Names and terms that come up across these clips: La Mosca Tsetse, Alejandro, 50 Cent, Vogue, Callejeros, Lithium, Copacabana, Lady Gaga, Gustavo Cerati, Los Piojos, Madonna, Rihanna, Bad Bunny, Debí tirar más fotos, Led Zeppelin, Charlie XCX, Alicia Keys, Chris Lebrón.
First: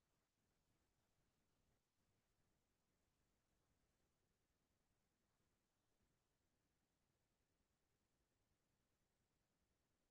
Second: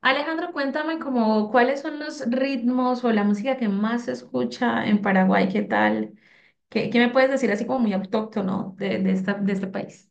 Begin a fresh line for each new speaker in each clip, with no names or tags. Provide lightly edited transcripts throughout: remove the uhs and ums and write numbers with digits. Alejandro, cuéntame como cuáles son los ritmos o la música que más se escucha en Paraguay, ¿qué tal? ¿Qué me puedes decir así como muy autóctono de este país?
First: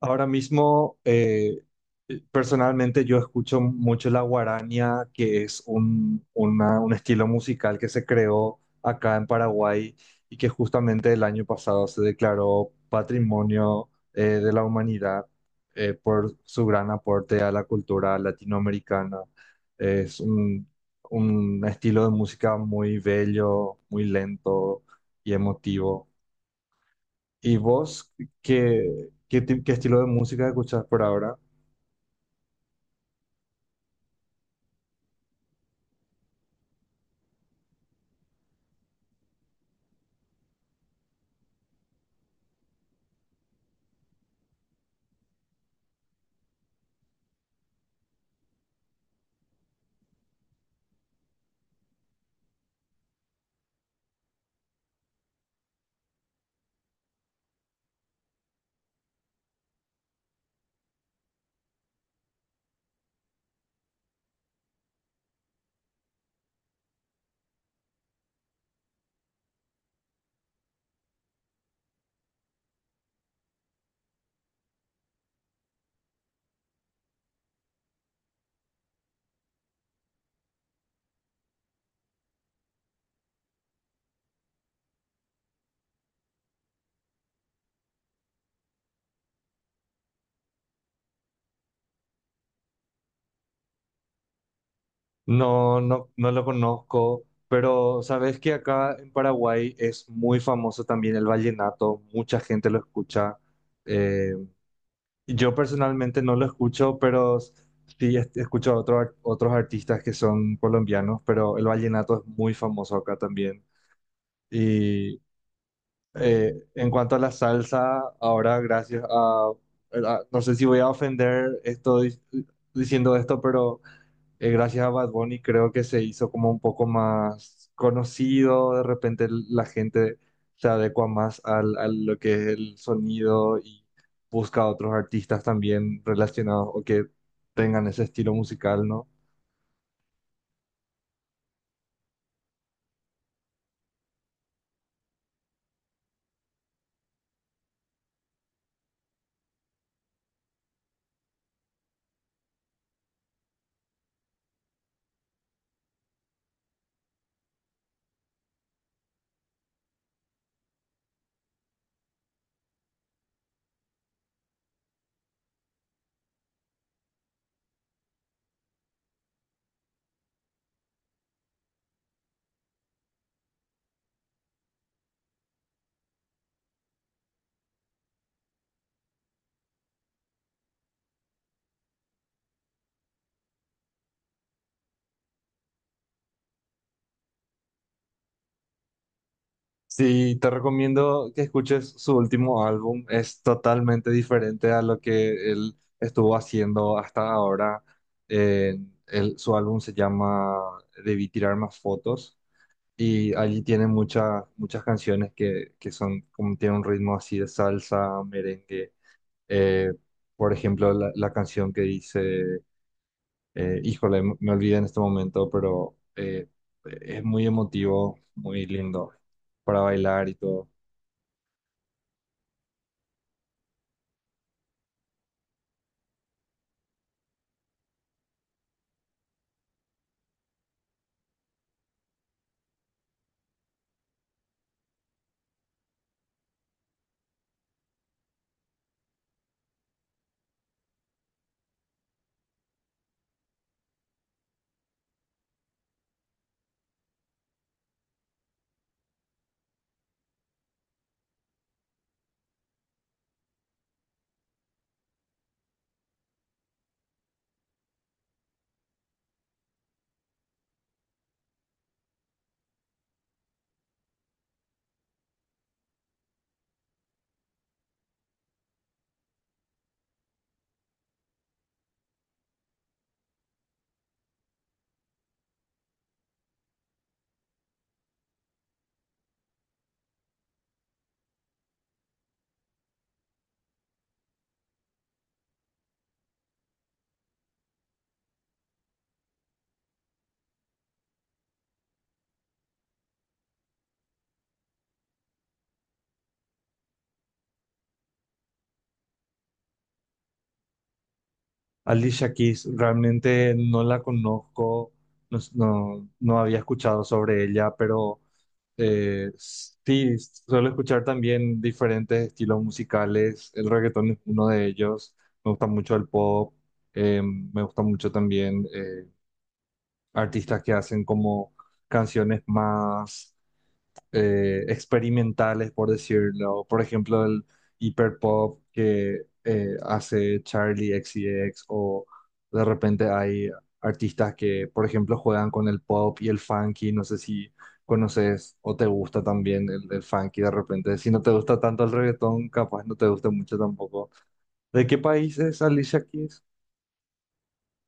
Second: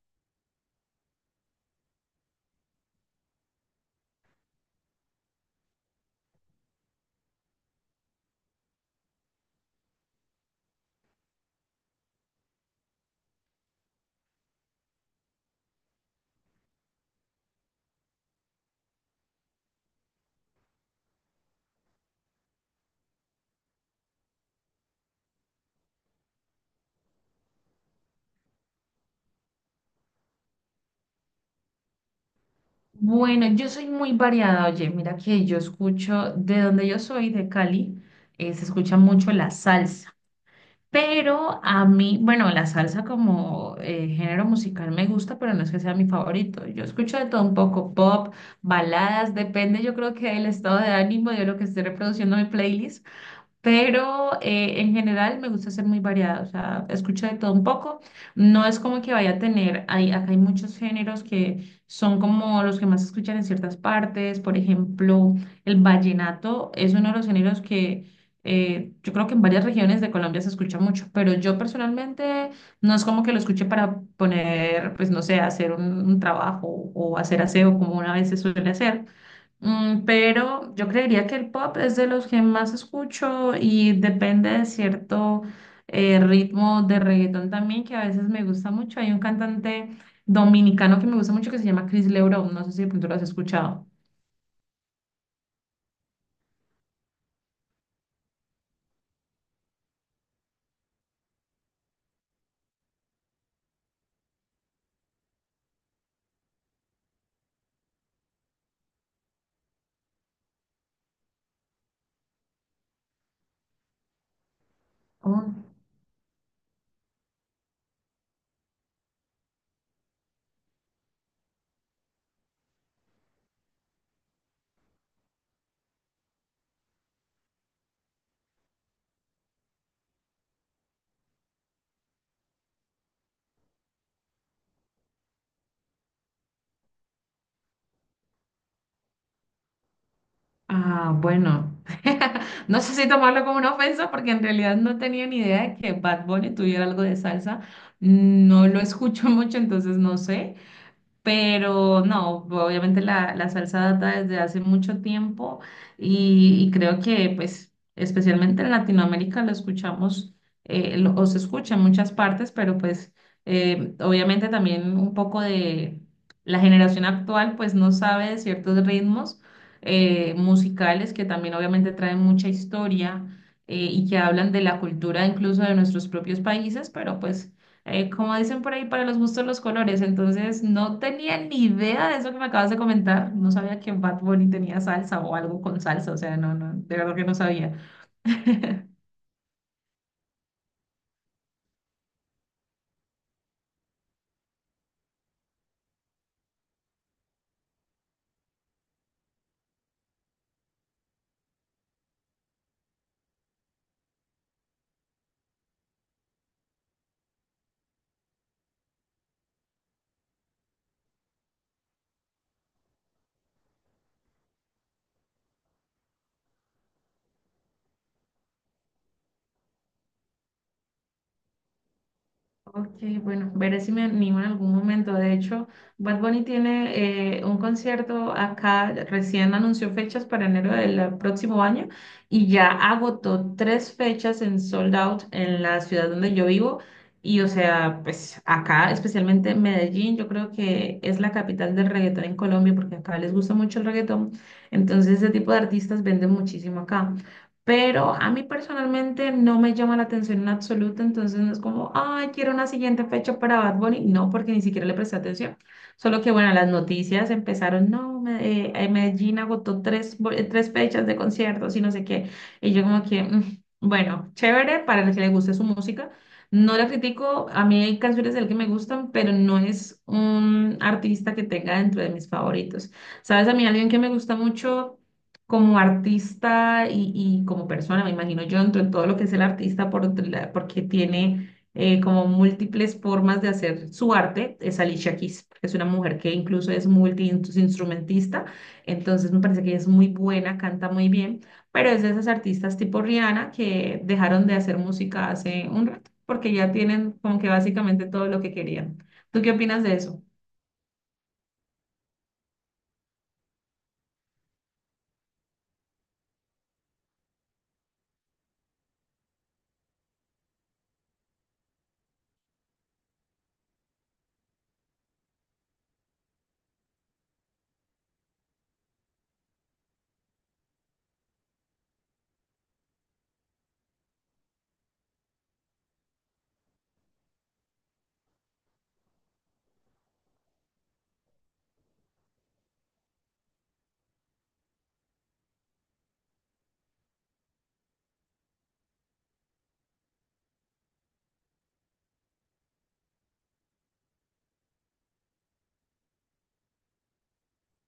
Ahora mismo, personalmente yo escucho mucho la guarania, que es un estilo musical que se creó acá en Paraguay y que justamente el año pasado se declaró Patrimonio, de la Humanidad, por su gran aporte a la cultura latinoamericana. Es un estilo de música muy bello, muy lento y emotivo. ¿Y vos qué estilo de música escuchás por ahora?
Bueno, yo soy muy variada, oye, mira que yo escucho, de donde yo soy, de Cali, se escucha mucho la salsa. Pero a mí, bueno, la salsa como género musical me gusta, pero no es que sea mi favorito. Yo escucho de todo un poco, pop, baladas, depende yo creo que del estado de ánimo, de lo que esté reproduciendo mi playlist. Pero en general me gusta ser muy variada, o sea, escucho de todo un poco. No es como que vaya a tener, hay, acá hay muchos géneros que son como los que más se escuchan en ciertas partes. Por ejemplo, el vallenato es uno de los géneros que yo creo que en varias regiones de Colombia se escucha mucho, pero yo personalmente no es como que lo escuche para poner, pues no sé, hacer un, trabajo o hacer aseo como una vez se suele hacer. Pero yo creería que el pop es de los que más escucho y depende de cierto ritmo de reggaetón también, que a veces me gusta mucho. Hay un cantante dominicano que me gusta mucho que se llama Chris Lebrón, no sé si de pronto lo has escuchado.
No, no, no lo conozco, pero sabes que acá en Paraguay es muy famoso también el vallenato, mucha gente lo escucha. Eh, yo personalmente no lo escucho, pero sí escucho a otros artistas que son colombianos, pero el vallenato es muy famoso acá también.
Oh.
En cuanto a la salsa, ahora gracias a, no sé si voy a ofender estoy diciendo esto, pero gracias a Bad Bunny creo que se hizo como un poco más conocido. De repente la gente se adecua más al, a lo que es el sonido y busca a otros artistas también relacionados o que tengan ese estilo musical, ¿no?
Ah, bueno. No sé si tomarlo como una ofensa porque en realidad no tenía ni idea de que Bad Bunny tuviera algo de salsa. No lo escucho mucho, entonces no sé. Pero no, obviamente la salsa data desde hace mucho tiempo, y creo que pues especialmente en Latinoamérica lo escuchamos, o se escucha en muchas partes, pero pues obviamente también un poco de la generación actual pues no sabe de ciertos ritmos musicales que también obviamente traen mucha historia, y que hablan de la cultura incluso de nuestros propios países, pero pues como dicen por ahí, para los gustos los colores. Entonces, no tenía ni idea de eso que me acabas de comentar. No sabía que Bad Bunny tenía salsa o algo con salsa. O sea, no, no, de verdad que no sabía.
Sí, te recomiendo que escuches su último álbum. Es totalmente diferente a lo que él estuvo haciendo hasta ahora. Eh, Su álbum se llama Debí tirar más fotos y allí tiene muchas muchas canciones que son como tiene un ritmo así de salsa, merengue. Eh, por ejemplo, la canción que dice, híjole, me olvidé en este momento, pero es muy emotivo, muy lindo para bailar y todo.
Ok, bueno, veré si me animo en algún momento. De hecho, Bad Bunny tiene un concierto acá, recién anunció fechas para enero del próximo año y ya agotó tres fechas en sold out en la ciudad donde yo vivo. Y o sea, pues acá, especialmente en Medellín, yo creo que es la capital del reggaetón en Colombia porque acá les gusta mucho el reggaetón. Entonces, ese tipo de artistas venden muchísimo acá. Pero a mí personalmente no me llama la atención en absoluto, entonces no es como, ay, quiero una siguiente fecha para Bad Bunny. No, porque ni siquiera le presté atención. Solo que, bueno, las noticias empezaron, no, Medellín agotó tres fechas de conciertos y no sé qué. Y yo como que, "Mm, bueno, chévere para el que le guste su música. No la critico, a mí hay canciones de él que me gustan, pero no es un artista que tenga dentro de mis favoritos. ¿Sabes? A mí alguien que me gusta mucho como artista y como persona, me imagino yo entro en todo lo que es el artista porque tiene como múltiples formas de hacer su arte. Es Alicia Keys, es una mujer que incluso es multiinstrumentista, entonces me parece que ella es muy buena, canta muy bien, pero es de esas artistas tipo Rihanna que dejaron de hacer música hace un rato porque ya tienen como que básicamente todo lo que querían. ¿Tú qué opinas de eso?
Alicia Keys, realmente no la conozco, no, no, no había escuchado sobre ella, pero sí, suelo escuchar también diferentes estilos musicales. El reggaetón es uno de ellos. Me gusta mucho el pop. Me gusta mucho también artistas que hacen como canciones más experimentales, por decirlo. Por ejemplo, el hiperpop que hace Charlie XCX, o de repente hay artistas que, por ejemplo, juegan con el pop y el funky. No sé si conoces o te gusta también el funky de repente. Si no te gusta tanto el reggaetón, capaz no te gusta mucho tampoco. ¿De qué país es Alicia Keys?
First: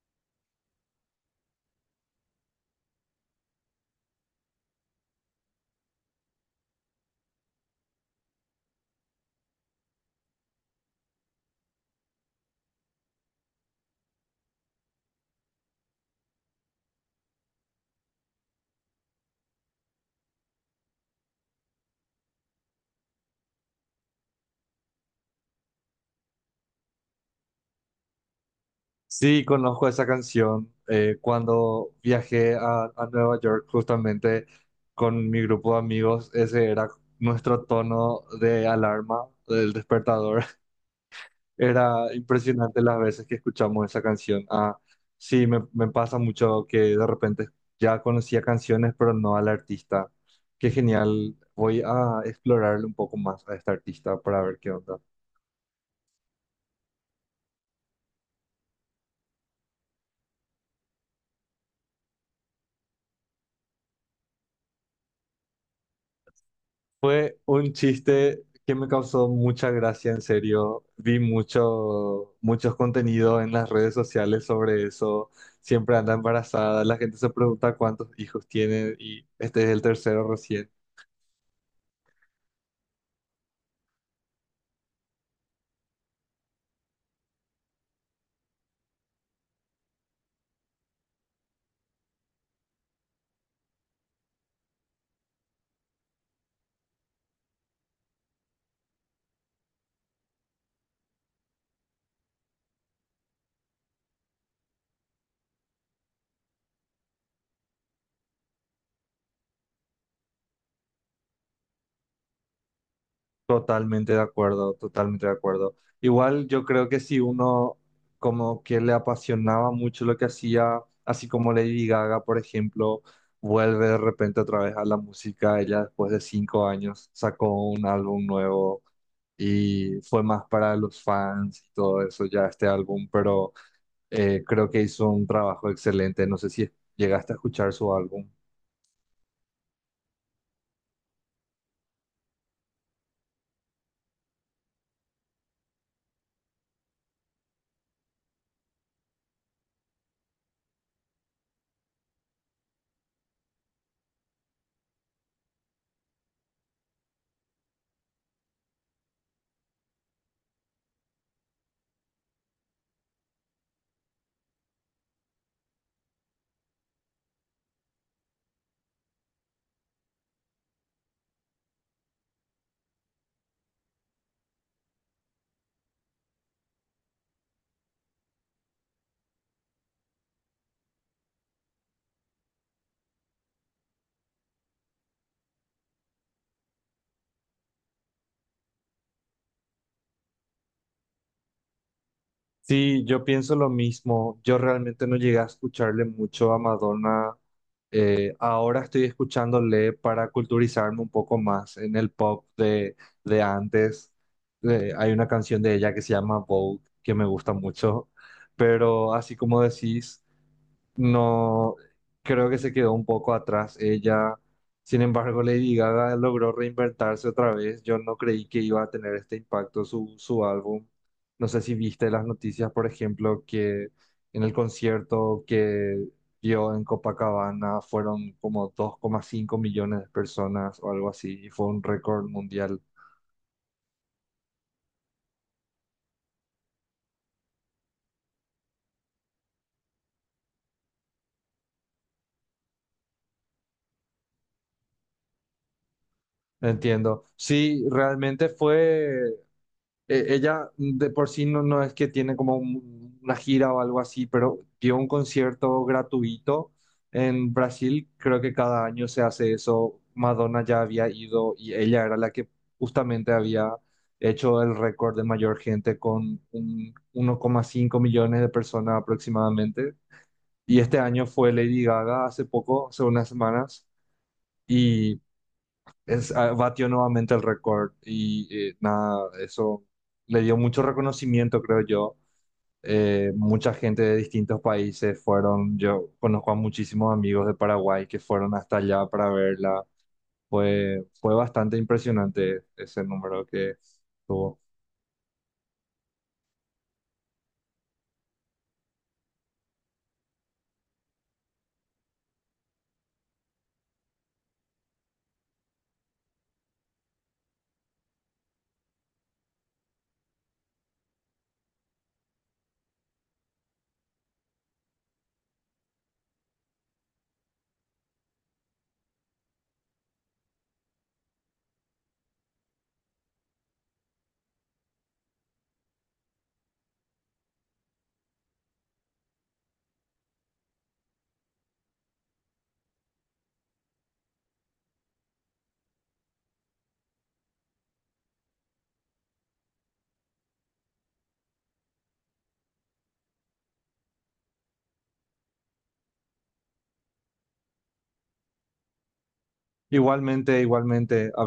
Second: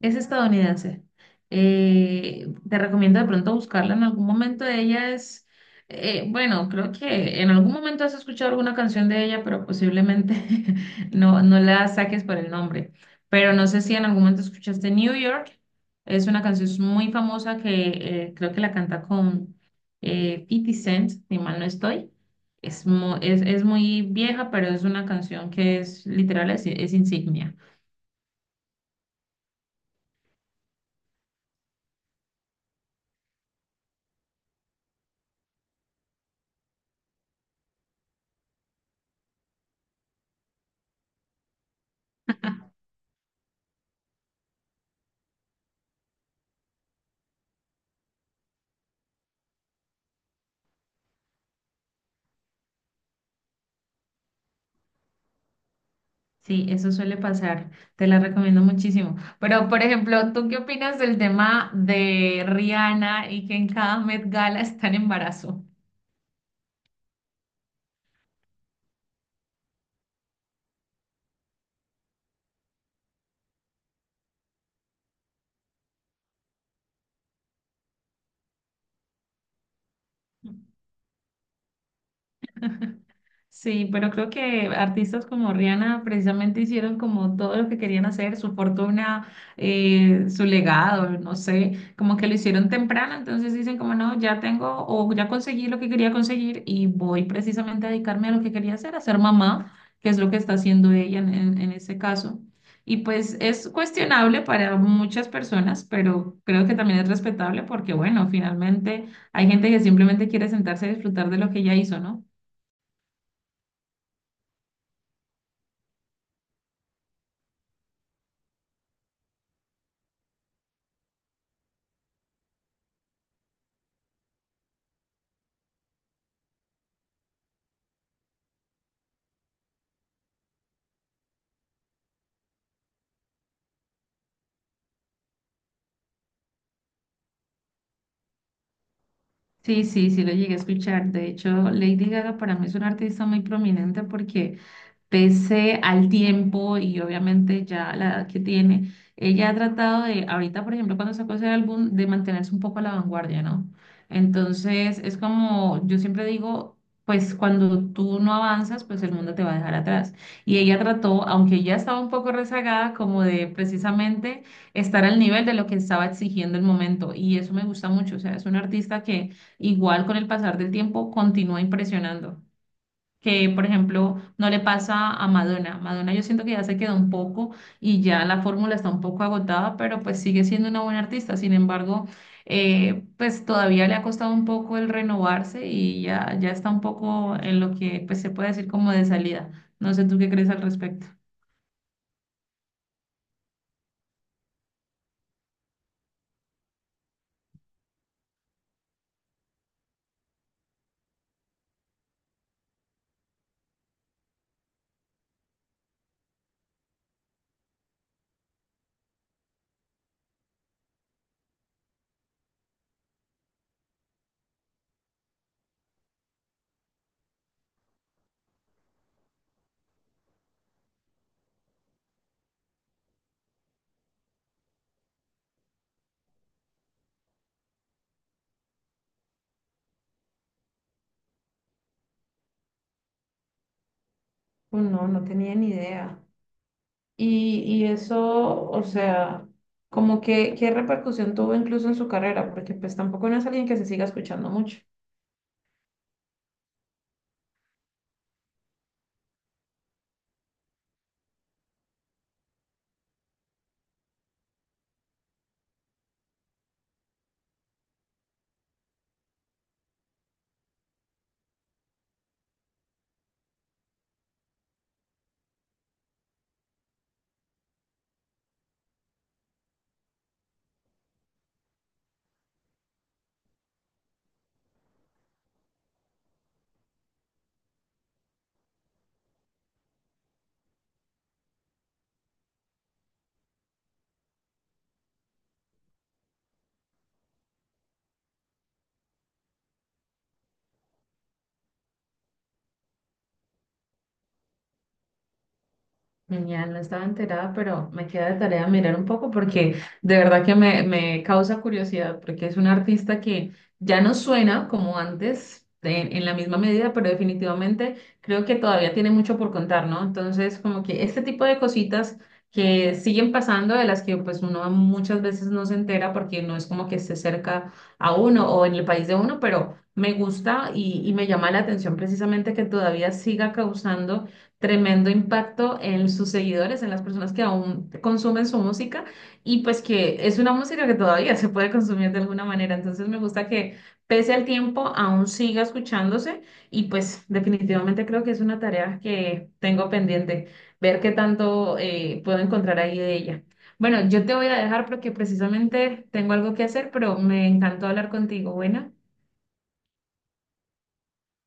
Es estadounidense. Te recomiendo de pronto buscarla en algún momento. Ella es, bueno, creo que en algún momento has escuchado alguna canción de ella, pero posiblemente no, no la saques por el nombre. Pero no sé si en algún momento escuchaste New York. Es una canción muy famosa que creo que la canta con 50 Cent, si mal no estoy. Es muy vieja, pero es una canción que es literal, es insignia.
Sí, conozco esa canción. Cuando viajé a Nueva York justamente con mi grupo de amigos, ese era nuestro tono de alarma del despertador. Era impresionante las veces que escuchamos esa canción. Ah, sí, me pasa mucho que de repente ya conocía canciones, pero no al artista. Qué genial. Voy a explorarle un poco más a este artista para ver qué onda.
Sí, eso suele pasar. Te la recomiendo muchísimo. Pero, por ejemplo, ¿tú qué opinas del tema de Rihanna y que en cada Met Gala está en embarazo?
Fue un chiste que me causó mucha gracia, en serio. Vi mucho, muchos contenidos en las redes sociales sobre eso. Siempre anda embarazada, la gente se pregunta cuántos hijos tiene y este es el tercero recién.
Sí, pero creo que artistas como Rihanna precisamente hicieron como todo lo que querían hacer, su fortuna, su legado, no sé, como que lo hicieron temprano, entonces dicen como no, ya tengo o ya conseguí lo que quería conseguir y voy precisamente a dedicarme a lo que quería hacer, a ser mamá, que es lo que está haciendo ella en, en ese caso. Y pues es cuestionable para muchas personas, pero creo que también es respetable porque bueno, finalmente hay gente que simplemente quiere sentarse a disfrutar de lo que ella hizo, ¿no?
Totalmente de acuerdo, totalmente de acuerdo. Igual yo creo que si uno como que le apasionaba mucho lo que hacía, así como Lady Gaga, por ejemplo, vuelve de repente otra vez a la música. Ella después de 5 años sacó un álbum nuevo y fue más para los fans y todo eso ya este álbum, pero creo que hizo un trabajo excelente. No sé si llegaste a escuchar su álbum.
Sí, sí, sí lo llegué a escuchar. De hecho, Lady Gaga para mí es una artista muy prominente porque pese al tiempo y obviamente ya la edad que tiene, ella ha tratado de, ahorita por ejemplo cuando sacó ese álbum, de mantenerse un poco a la vanguardia, ¿no? Entonces es como, yo siempre digo, pues cuando tú no avanzas, pues el mundo te va a dejar atrás. Y ella trató, aunque ya estaba un poco rezagada, como de precisamente estar al nivel de lo que estaba exigiendo el momento. Y eso me gusta mucho, o sea, es una artista que igual con el pasar del tiempo continúa impresionando, que, por ejemplo, no le pasa a Madonna. Madonna yo siento que ya se quedó un poco y ya la fórmula está un poco agotada, pero pues sigue siendo una buena artista. Sin embargo, pues todavía le ha costado un poco el renovarse y ya, ya está un poco en lo que pues se puede decir como de salida. No sé tú qué crees al respecto.
Sí, yo pienso lo mismo. Yo realmente no llegué a escucharle mucho a Madonna. Ahora estoy escuchándole para culturizarme un poco más en el pop de, antes. Hay una canción de ella que se llama Vogue, que me gusta mucho. Pero así como decís, no, creo que se quedó un poco atrás ella. Sin embargo, Lady Gaga logró reinventarse otra vez. Yo no creí que iba a tener este impacto su álbum. No sé si viste las noticias, por ejemplo, que en el concierto que dio en Copacabana fueron como 2,5 millones de personas o algo así, y fue un récord mundial.
No, no tenía ni idea. Y eso, o sea, como que, ¿qué repercusión tuvo incluso en su carrera? Porque pues tampoco no es alguien que se siga escuchando mucho.
Entiendo. Sí, realmente fue. Ella de por sí no, no es que tiene como una gira o algo así, pero dio un concierto gratuito en Brasil. Creo que cada año se hace eso. Madonna ya había ido y ella era la que justamente había hecho el récord de mayor gente con un 1,5 millones de personas aproximadamente. Y este año fue Lady Gaga hace poco, hace unas semanas. Y es, ah, batió nuevamente el récord y nada, eso le dio mucho reconocimiento, creo yo. Mucha gente de distintos países fueron, yo conozco a muchísimos amigos de Paraguay que fueron hasta allá para verla. Fue bastante impresionante ese número que tuvo.
Genial, no estaba enterada, pero me queda de tarea mirar un poco porque de verdad que me causa curiosidad porque es un artista que ya no suena como antes en, la misma medida, pero definitivamente creo que todavía tiene mucho por contar, ¿no? Entonces, como que este tipo de cositas que siguen pasando, de las que pues uno muchas veces no se entera porque no es como que esté cerca a uno o en el país de uno, pero me gusta y me llama la atención precisamente que todavía siga causando tremendo impacto en sus seguidores, en las personas que aún consumen su música y pues que es una música que todavía se puede consumir de alguna manera. Entonces me gusta que pese al tiempo aún siga escuchándose y pues definitivamente creo que es una tarea que tengo pendiente, ver qué tanto puedo encontrar ahí de ella. Bueno, yo te voy a dejar porque precisamente tengo algo que hacer, pero me encantó hablar contigo. Bueno.
Igualmente, igualmente, hablando.